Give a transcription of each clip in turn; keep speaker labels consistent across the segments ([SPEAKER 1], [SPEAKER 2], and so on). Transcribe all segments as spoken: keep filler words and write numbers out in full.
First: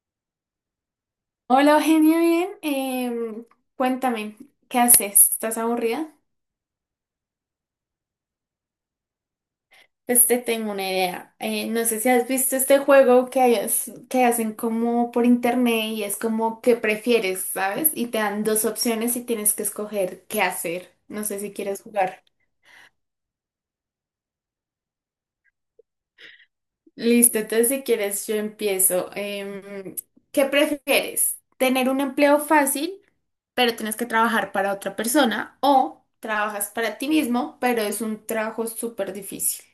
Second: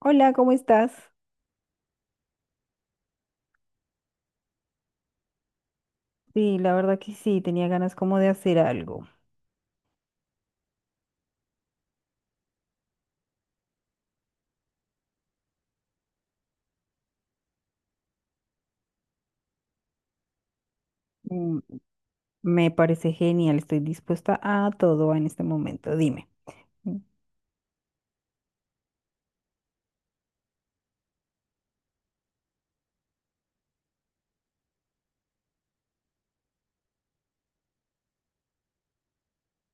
[SPEAKER 1] Hola, ¿cómo estás?
[SPEAKER 2] Hola Eugenia, bien. Em, cuéntame, ¿qué haces? ¿Estás aburrida?
[SPEAKER 1] Sí, la verdad que sí, tenía ganas como de hacer algo.
[SPEAKER 2] Pues te tengo una idea. Eh, no sé si has visto este juego que, hay- es- que hacen como por internet y es como que prefieres, ¿sabes? Y te dan dos opciones y tienes que escoger qué hacer. No sé si
[SPEAKER 1] Mm,
[SPEAKER 2] quieres jugar.
[SPEAKER 1] me parece genial, estoy dispuesta a todo en este momento. Dime. Mm.
[SPEAKER 2] Listo, entonces si quieres yo empiezo. Em, ¿qué prefieres? ¿Tener un empleo fácil, pero tienes que trabajar para otra persona? ¿O trabajas para ti mismo, pero es un trabajo súper difícil?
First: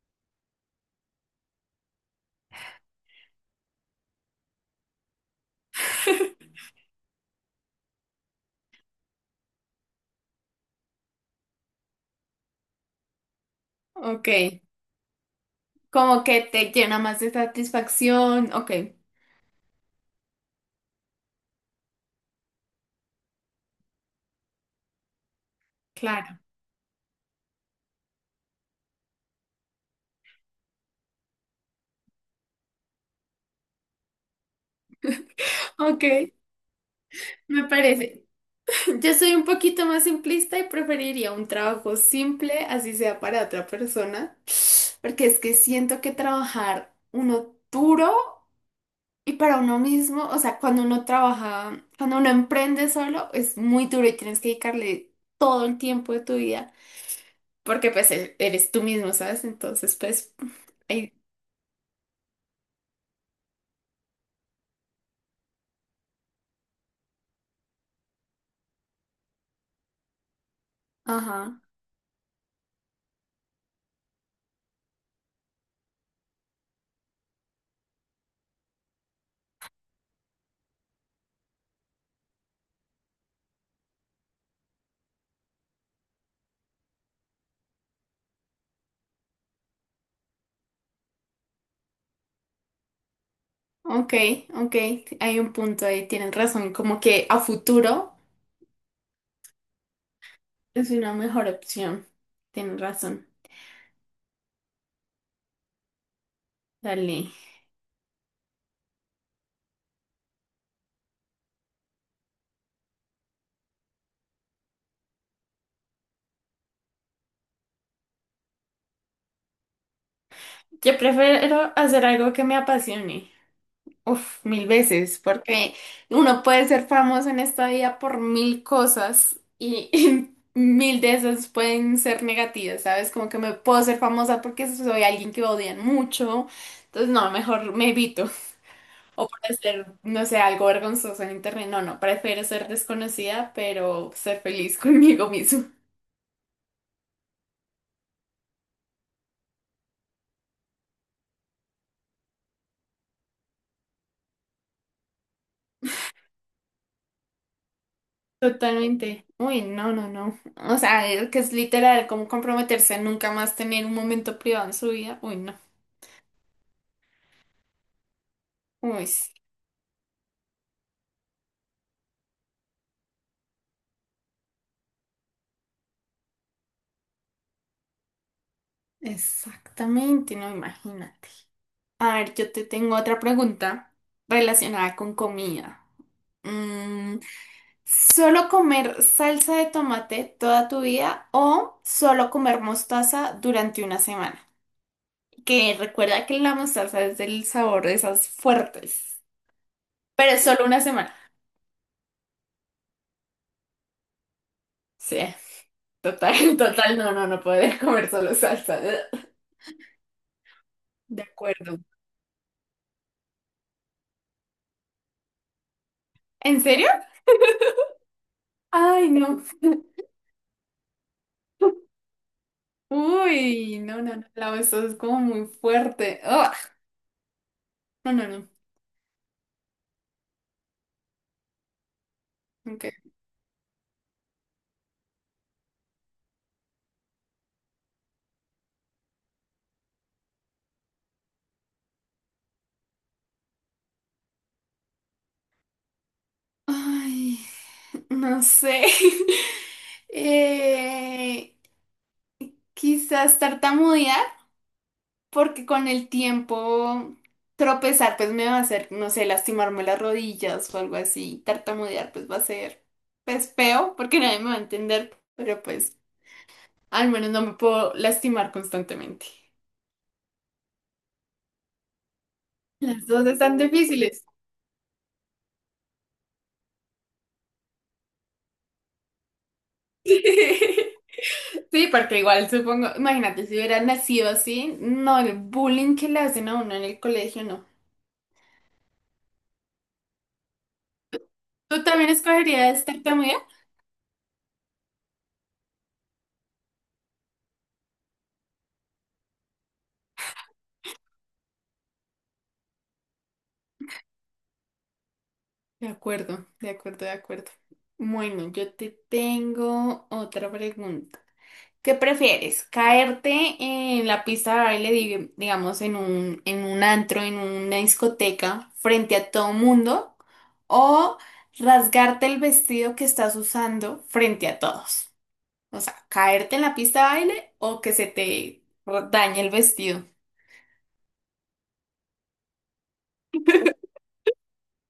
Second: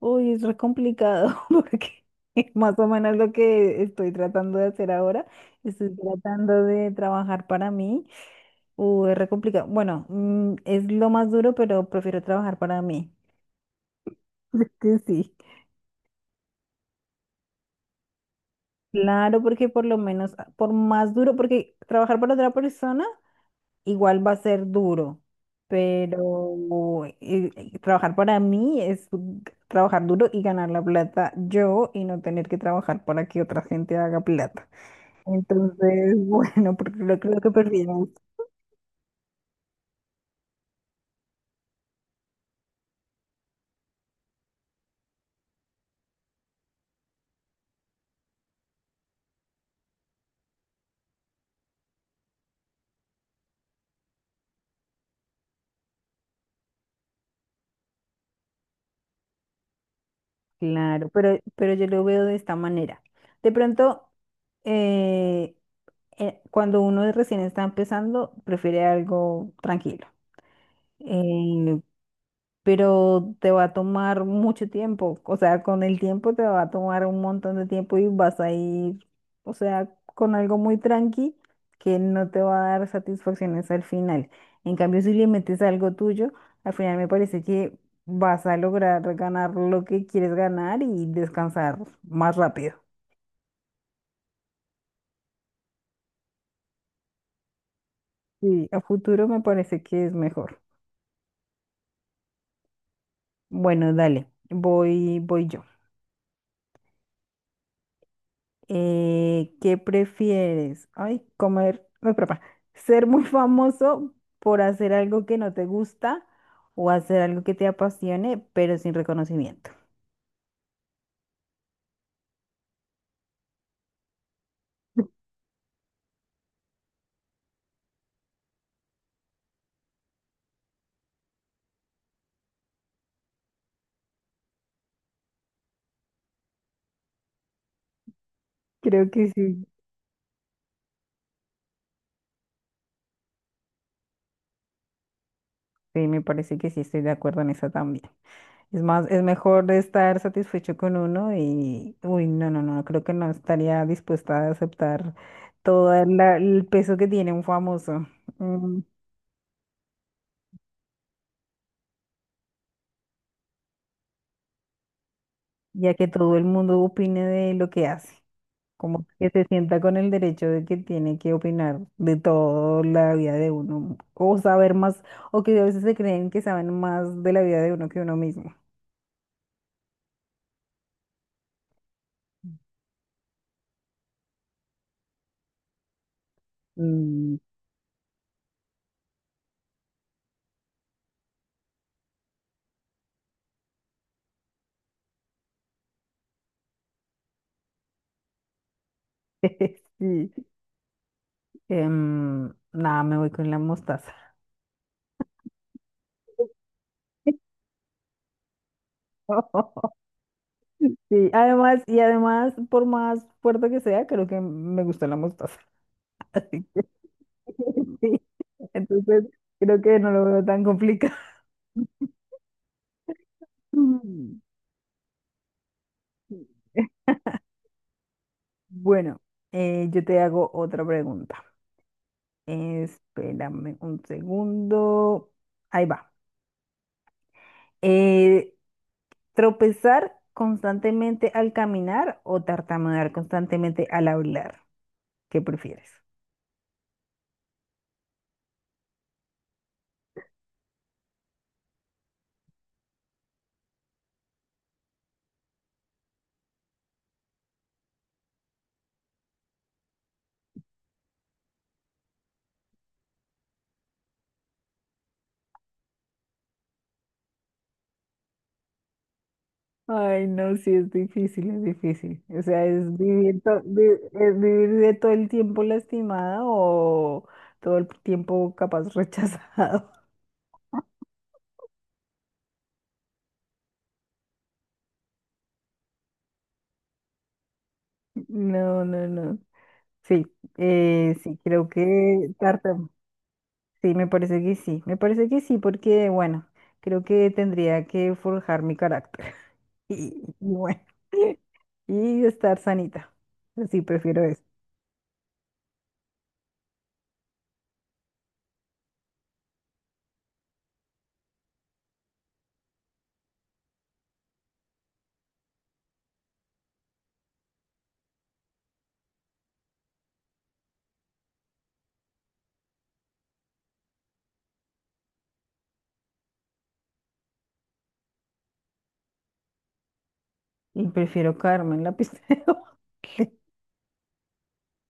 [SPEAKER 1] Uy, es re complicado porque es más o menos lo que estoy tratando de hacer ahora. Estoy tratando de trabajar para mí. Uy, es re complicado. Bueno, mm, es lo más duro, pero prefiero trabajar para mí.
[SPEAKER 2] Ok,
[SPEAKER 1] Es que sí.
[SPEAKER 2] como que te llena más de satisfacción. Ok,
[SPEAKER 1] Claro, porque por lo menos, ah, por más duro, porque trabajar para otra persona igual va a ser duro,
[SPEAKER 2] claro.
[SPEAKER 1] pero eh, eh, trabajar para mí es g- trabajar duro y ganar la plata yo y no tener que trabajar para que otra gente haga plata.
[SPEAKER 2] Ok,
[SPEAKER 1] Entonces, bueno, porque lo creo que
[SPEAKER 2] me
[SPEAKER 1] prefiero.
[SPEAKER 2] parece. Yo soy un poquito más simplista y preferiría un trabajo simple, así sea para otra persona, porque es que siento que trabajar uno duro. Y para uno mismo, o sea, cuando uno trabaja, cuando uno emprende solo, es muy duro y tienes que dedicarle todo el tiempo de tu vida, porque pues e- eres tú mismo, ¿sabes? Entonces, pues,
[SPEAKER 1] Claro,
[SPEAKER 2] ahí-
[SPEAKER 1] pero, pero yo lo veo de esta manera. De pronto, eh, eh, cuando uno recién está empezando, prefiere algo tranquilo.
[SPEAKER 2] ajá,
[SPEAKER 1] Eh, pero te va a tomar mucho tiempo. O sea, con el tiempo te va a tomar un montón de tiempo y vas a ir, o sea, con algo muy tranqui que no te va a dar satisfacciones al final. En cambio, si le metes algo tuyo, al final me parece que vas a lograr ganar lo que quieres ganar y descansar más rápido.
[SPEAKER 2] ok, ok, hay un punto ahí, tienes razón, como que a futuro
[SPEAKER 1] Y a futuro me parece que es mejor.
[SPEAKER 2] es una mejor opción, tienes razón,
[SPEAKER 1] Bueno, dale, voy, voy yo.
[SPEAKER 2] dale.
[SPEAKER 1] Eh, ¿qué prefieres? Ay, comer, no, perdón, ser muy famoso por hacer algo que no te gusta o hacer algo que te apasione, pero sin reconocimiento.
[SPEAKER 2] Yo prefiero hacer algo que me apasione. Uf, mil veces, porque uno puede ser famoso en esta vida por mil cosas y, y mil de esas pueden ser negativas, ¿sabes? Como que me puedo ser famosa porque soy alguien que odian mucho, entonces no, mejor me evito.
[SPEAKER 1] Creo
[SPEAKER 2] O
[SPEAKER 1] que
[SPEAKER 2] por
[SPEAKER 1] sí.
[SPEAKER 2] hacer, no sé, algo vergonzoso en internet, no, no, prefiero ser desconocida, pero ser feliz conmigo mismo.
[SPEAKER 1] Sí, me parece que sí, estoy de acuerdo en eso también. Es más, es mejor estar satisfecho con uno y, uy, no, no, no, creo que no estaría dispuesta a aceptar todo la- el peso que tiene un famoso, mm,
[SPEAKER 2] Totalmente. Uy, no, no, no. O sea, eh, que es literal como comprometerse a nunca más tener un momento privado en su vida. Uy, no.
[SPEAKER 1] ya que todo el mundo opine de lo que hace. Como
[SPEAKER 2] Uy, sí.
[SPEAKER 1] que se sienta con el derecho de que tiene que opinar de toda la vida de uno, o saber más, o que a veces se creen que saben más de la vida de uno que uno mismo.
[SPEAKER 2] Exactamente, no imagínate. A ver, yo te tengo otra pregunta relacionada con comida. Mm,
[SPEAKER 1] Mm.
[SPEAKER 2] ¿solo comer salsa de tomate toda tu vida o solo comer mostaza durante una semana? Que recuerda que la mostaza es del sabor de esas fuertes,
[SPEAKER 1] Sí.
[SPEAKER 2] pero es solo una semana.
[SPEAKER 1] Em, nada, me voy con la mostaza.
[SPEAKER 2] Sí, total, total, no, no, no poder comer solo salsa. De
[SPEAKER 1] Sí,
[SPEAKER 2] acuerdo.
[SPEAKER 1] además, y además, por más fuerte que sea, creo que me gusta la mostaza.
[SPEAKER 2] ¿En
[SPEAKER 1] Así que,
[SPEAKER 2] serio?
[SPEAKER 1] sí,
[SPEAKER 2] Ay,
[SPEAKER 1] entonces
[SPEAKER 2] no.
[SPEAKER 1] creo que no lo veo tan complicado.
[SPEAKER 2] Uy, no, no, no,
[SPEAKER 1] Mm.
[SPEAKER 2] la eso es como muy fuerte. Ah, no, no, no.
[SPEAKER 1] Bueno, eh, yo te hago otra pregunta.
[SPEAKER 2] Ok.
[SPEAKER 1] Espérame un segundo. Ahí va. Eh, Tropezar constantemente al caminar o tartamudear constantemente al hablar. ¿Qué prefieres?
[SPEAKER 2] Ay, no sé. Eh, quizás tartamudear, porque con el tiempo tropezar, pues me va a hacer, no sé, lastimarme las rodillas o algo así. Tartamudear, pues va a ser, pues feo, porque nadie me va a entender, pero pues al menos no me puedo lastimar constantemente.
[SPEAKER 1] Ay, no, sí, es difícil, es difícil. O sea, es
[SPEAKER 2] Las dos
[SPEAKER 1] vivir,
[SPEAKER 2] están
[SPEAKER 1] to- vi-
[SPEAKER 2] difíciles.
[SPEAKER 1] es vivir de todo el tiempo lastimada o todo el tiempo capaz rechazado.
[SPEAKER 2] Sí, porque igual supongo, imagínate, si hubiera nacido así, no, el bullying que le hacen a uno en el colegio, no.
[SPEAKER 1] No, no, no. Sí, eh, sí, creo
[SPEAKER 2] ¿Tú también
[SPEAKER 1] que
[SPEAKER 2] escogerías
[SPEAKER 1] tartam.
[SPEAKER 2] tartamudea?
[SPEAKER 1] Sí, me parece que sí. Me parece que sí, porque, bueno, creo que tendría que forjar mi carácter. Y, y bueno, y estar sanita. Sí, prefiero eso.
[SPEAKER 2] De acuerdo, de acuerdo, de acuerdo. Bueno, yo te tengo otra pregunta. ¿Qué prefieres? ¿Caerte en la pista de baile, dig- digamos, en un, en un antro, en una discoteca, frente a todo mundo? ¿O rasgarte el vestido que estás usando frente a todos? O sea, caerte en la pista de baile o que se te dañe el vestido.
[SPEAKER 1] Y prefiero Carmen, la pisteo.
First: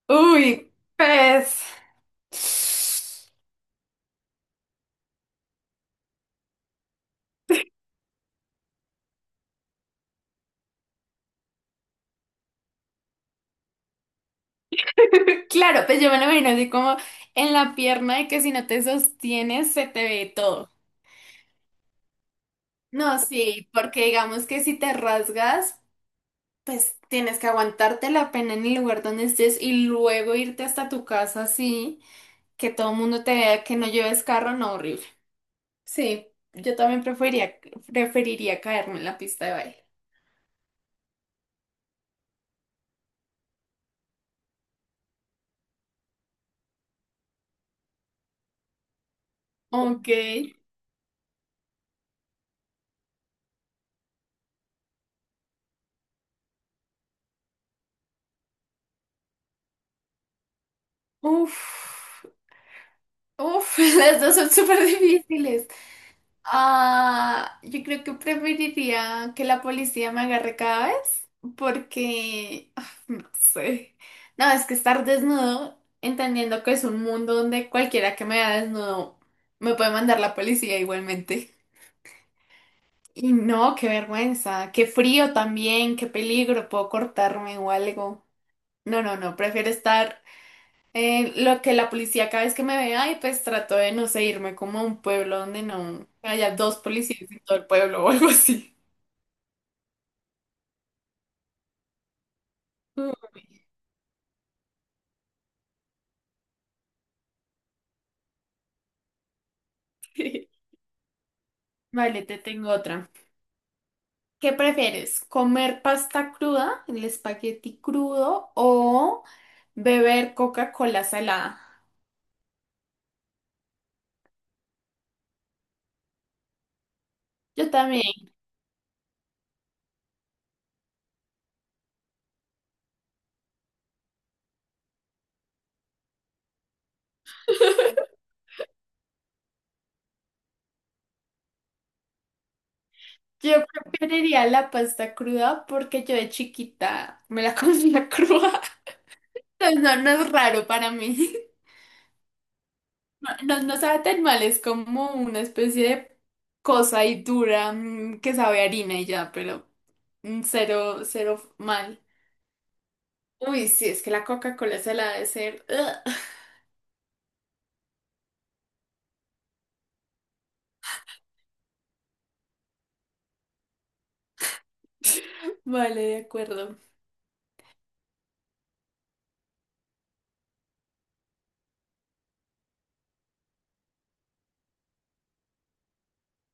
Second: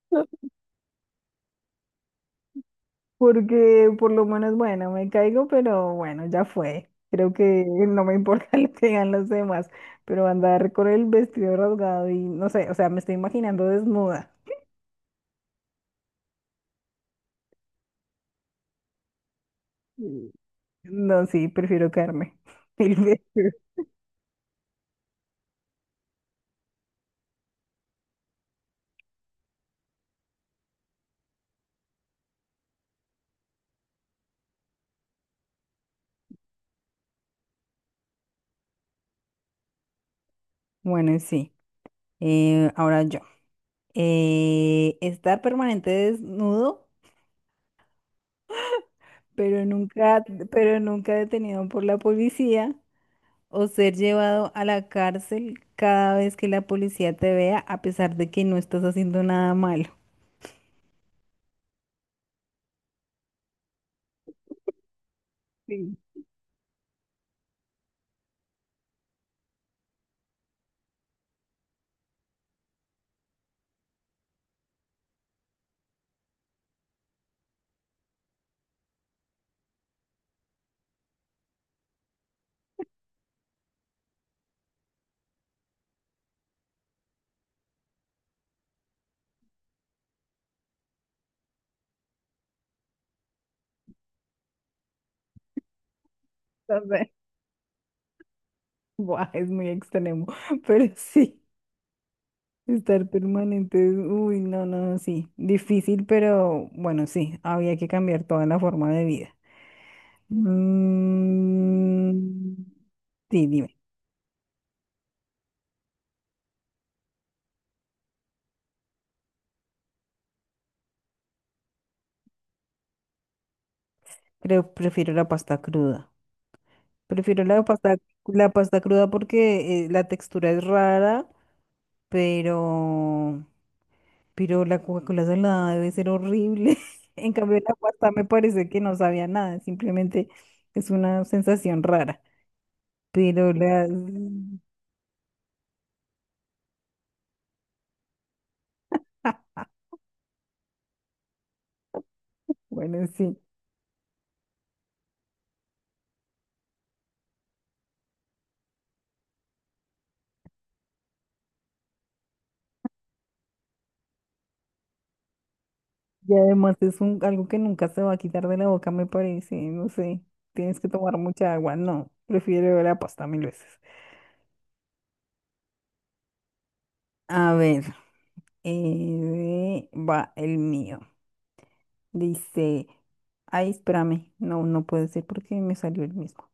[SPEAKER 2] Uy, pues...
[SPEAKER 1] Porque por lo menos, bueno, me caigo, pero bueno, ya fue. Creo que no me importa lo que digan los demás, pero andar con el vestido rasgado y no sé, o sea, me estoy imaginando desnuda.
[SPEAKER 2] Claro, pues yo me lo imagino así como en la pierna de que si no te sostienes se te
[SPEAKER 1] Mm.
[SPEAKER 2] ve todo.
[SPEAKER 1] No, sí, prefiero quedarme mil
[SPEAKER 2] No,
[SPEAKER 1] veces.
[SPEAKER 2] sí, porque digamos que si te rasgas, pues tienes que aguantarte la pena en el lugar donde estés y luego irte hasta tu casa así, que todo el mundo te vea que no lleves carro, no, horrible. Sí, yo también preferiría, preferiría, caerme en la pista de baile.
[SPEAKER 1] Bueno, sí. Eh, ahora yo. Eh, estar permanente desnudo, pero
[SPEAKER 2] Ok.
[SPEAKER 1] nunca, pero nunca detenido por la policía, o ser llevado a la cárcel cada vez que la policía te vea, a pesar de que no estás haciendo nada malo.
[SPEAKER 2] Uf, uf, las dos son súper difíciles.
[SPEAKER 1] Sí,
[SPEAKER 2] Ah, yo creo que preferiría que la policía me agarre cada vez porque, ah, no sé. No, es que estar desnudo, entendiendo que es un mundo donde cualquiera que me vea desnudo me puede mandar la policía igualmente. Y no, qué vergüenza, qué frío también, qué peligro, puedo cortarme o algo. No, no, no, prefiero estar. Eh, lo que la policía cada vez que me vea, y pues trato de no sé, irme como a un pueblo donde no haya dos
[SPEAKER 1] o
[SPEAKER 2] policías en todo el pueblo o algo así.
[SPEAKER 1] buah, es muy extremo, pero sí. Estar permanente, es- uy, no, no, no, sí, difícil, pero bueno, sí, había que cambiar toda la forma de vida. Mm,
[SPEAKER 2] Vale, te tengo otra.
[SPEAKER 1] sí, dime.
[SPEAKER 2] ¿Qué prefieres? ¿Comer pasta cruda, el espagueti crudo, o beber Coca-Cola salada?
[SPEAKER 1] Creo, prefiero la pasta cruda. Prefiero la
[SPEAKER 2] Yo
[SPEAKER 1] pasta,
[SPEAKER 2] también.
[SPEAKER 1] la pasta cruda porque eh, la textura es rara, pero, pero la Coca-Cola salada debe ser horrible. En cambio, la pasta me parece que no sabía nada, simplemente es una sensación rara. Pero
[SPEAKER 2] Yo
[SPEAKER 1] la...
[SPEAKER 2] preferiría la pasta cruda porque yo de chiquita me la comía cruda. Entonces no, no es raro para mí.
[SPEAKER 1] Bueno, sí.
[SPEAKER 2] No, no sabe tan mal, es como una especie de cosa y dura mm, que sabe a harina y ya, pero mm, cero, cero mal. Uy, sí, es que la Coca-Cola se la ha de ser.
[SPEAKER 1] Y además es un, algo que nunca se va a quitar de la boca, me parece, no sé, tienes que tomar mucha agua, no, prefiero la pasta mil veces.
[SPEAKER 2] Vale, de acuerdo.
[SPEAKER 1] A ver, eh, va el mío. Dice, ay, espérame, no, no puede ser porque me salió el mismo.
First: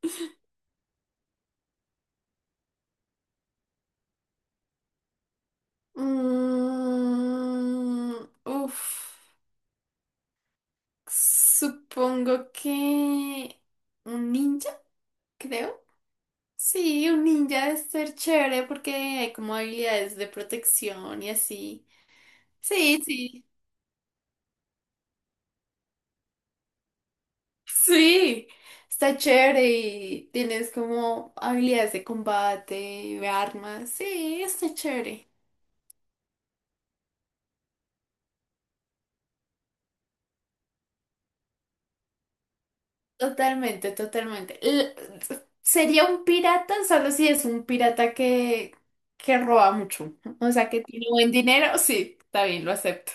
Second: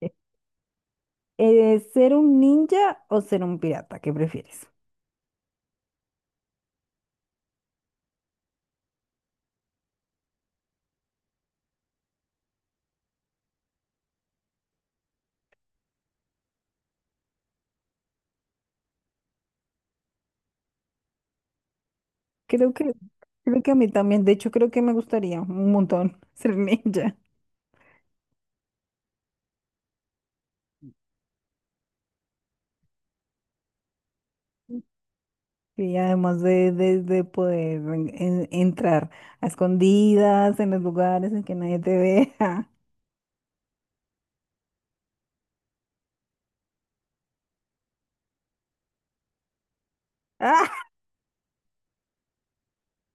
[SPEAKER 1] Eh, eh, ¿Ser un ninja o ser un pirata? ¿Qué prefieres?
[SPEAKER 2] Mm, uf, supongo que un ninja, creo. Sí, un ninja debe ser chévere porque hay como habilidades de protección y así.
[SPEAKER 1] Creo que,
[SPEAKER 2] Sí, sí.
[SPEAKER 1] creo que a mí también, de hecho creo que me gustaría un montón ser ninja.
[SPEAKER 2] Sí, está chévere y tienes como habilidades de combate, de armas. Sí, está chévere.
[SPEAKER 1] Y además de, de, de poder en- en- entrar a escondidas en los lugares en que nadie te vea.
[SPEAKER 2] Totalmente, totalmente. L- sería un pirata solo si es un pirata que, que roba mucho. O sea,
[SPEAKER 1] ¡Ah!
[SPEAKER 2] que tiene buen dinero. Sí, está bien, lo acepto.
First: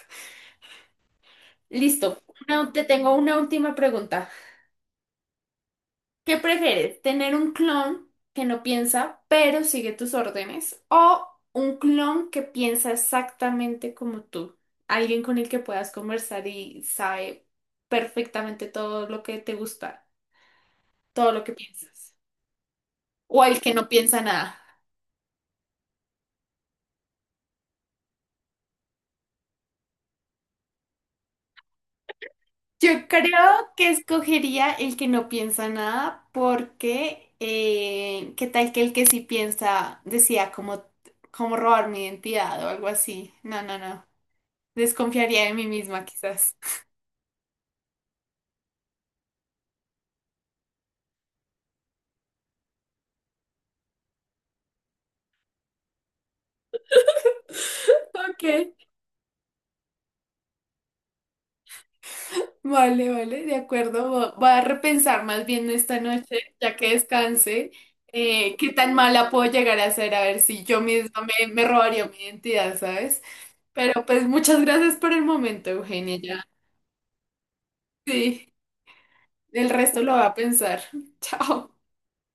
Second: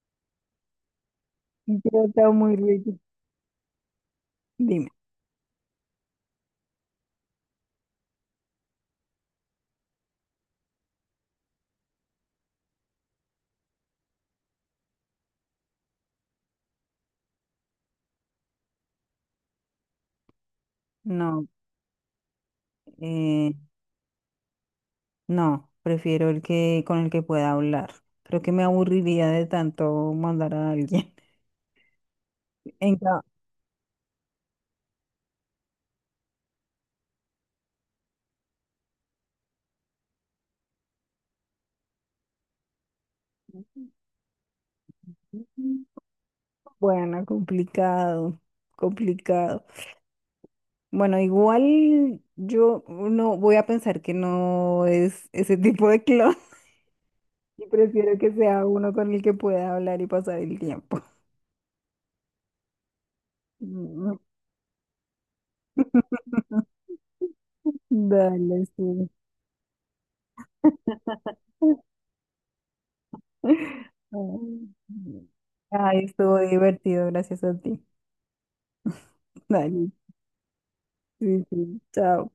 [SPEAKER 1] Creo
[SPEAKER 2] Listo.
[SPEAKER 1] está muy
[SPEAKER 2] Una- te
[SPEAKER 1] rico.
[SPEAKER 2] tengo una última pregunta.
[SPEAKER 1] Dime.
[SPEAKER 2] ¿Qué prefieres? ¿Tener un clon que no piensa, pero sigue tus órdenes? ¿O un clon que piensa exactamente como tú? Alguien con el que puedas conversar y sabe perfectamente todo lo que te gusta, todo lo
[SPEAKER 1] No,
[SPEAKER 2] que piensas. O
[SPEAKER 1] eh,
[SPEAKER 2] el que no piensa nada.
[SPEAKER 1] no, prefiero el que con el que pueda hablar. Creo que me aburriría de tanto mandar a alguien. En
[SPEAKER 2] Yo
[SPEAKER 1] ca-
[SPEAKER 2] creo que escogería el que no piensa nada porque eh, ¿qué tal que el que sí piensa decía como, como robar mi identidad o algo así? No, no, no. Desconfiaría de mí misma, quizás.
[SPEAKER 1] bueno, complicado, complicado. Bueno, igual yo no voy a pensar que no es ese tipo de clon. Y prefiero que
[SPEAKER 2] Ok,
[SPEAKER 1] sea uno con el que pueda hablar y pasar el tiempo.
[SPEAKER 2] vale, vale, de acuerdo.
[SPEAKER 1] Mm.
[SPEAKER 2] Vo- Voy a repensar más bien esta noche, ya que descanse, eh,
[SPEAKER 1] Dale,
[SPEAKER 2] qué tan
[SPEAKER 1] sí.
[SPEAKER 2] mala puedo llegar a ser, a ver si yo misma me, me robaría mi identidad, ¿sabes? Pero pues muchas gracias por el momento,
[SPEAKER 1] Ay,
[SPEAKER 2] Eugenia,
[SPEAKER 1] estuvo
[SPEAKER 2] ya.
[SPEAKER 1] divertido, gracias a ti.
[SPEAKER 2] Sí, el
[SPEAKER 1] Dale,
[SPEAKER 2] resto lo va a pensar.
[SPEAKER 1] sí,
[SPEAKER 2] Chao.
[SPEAKER 1] sí, chao.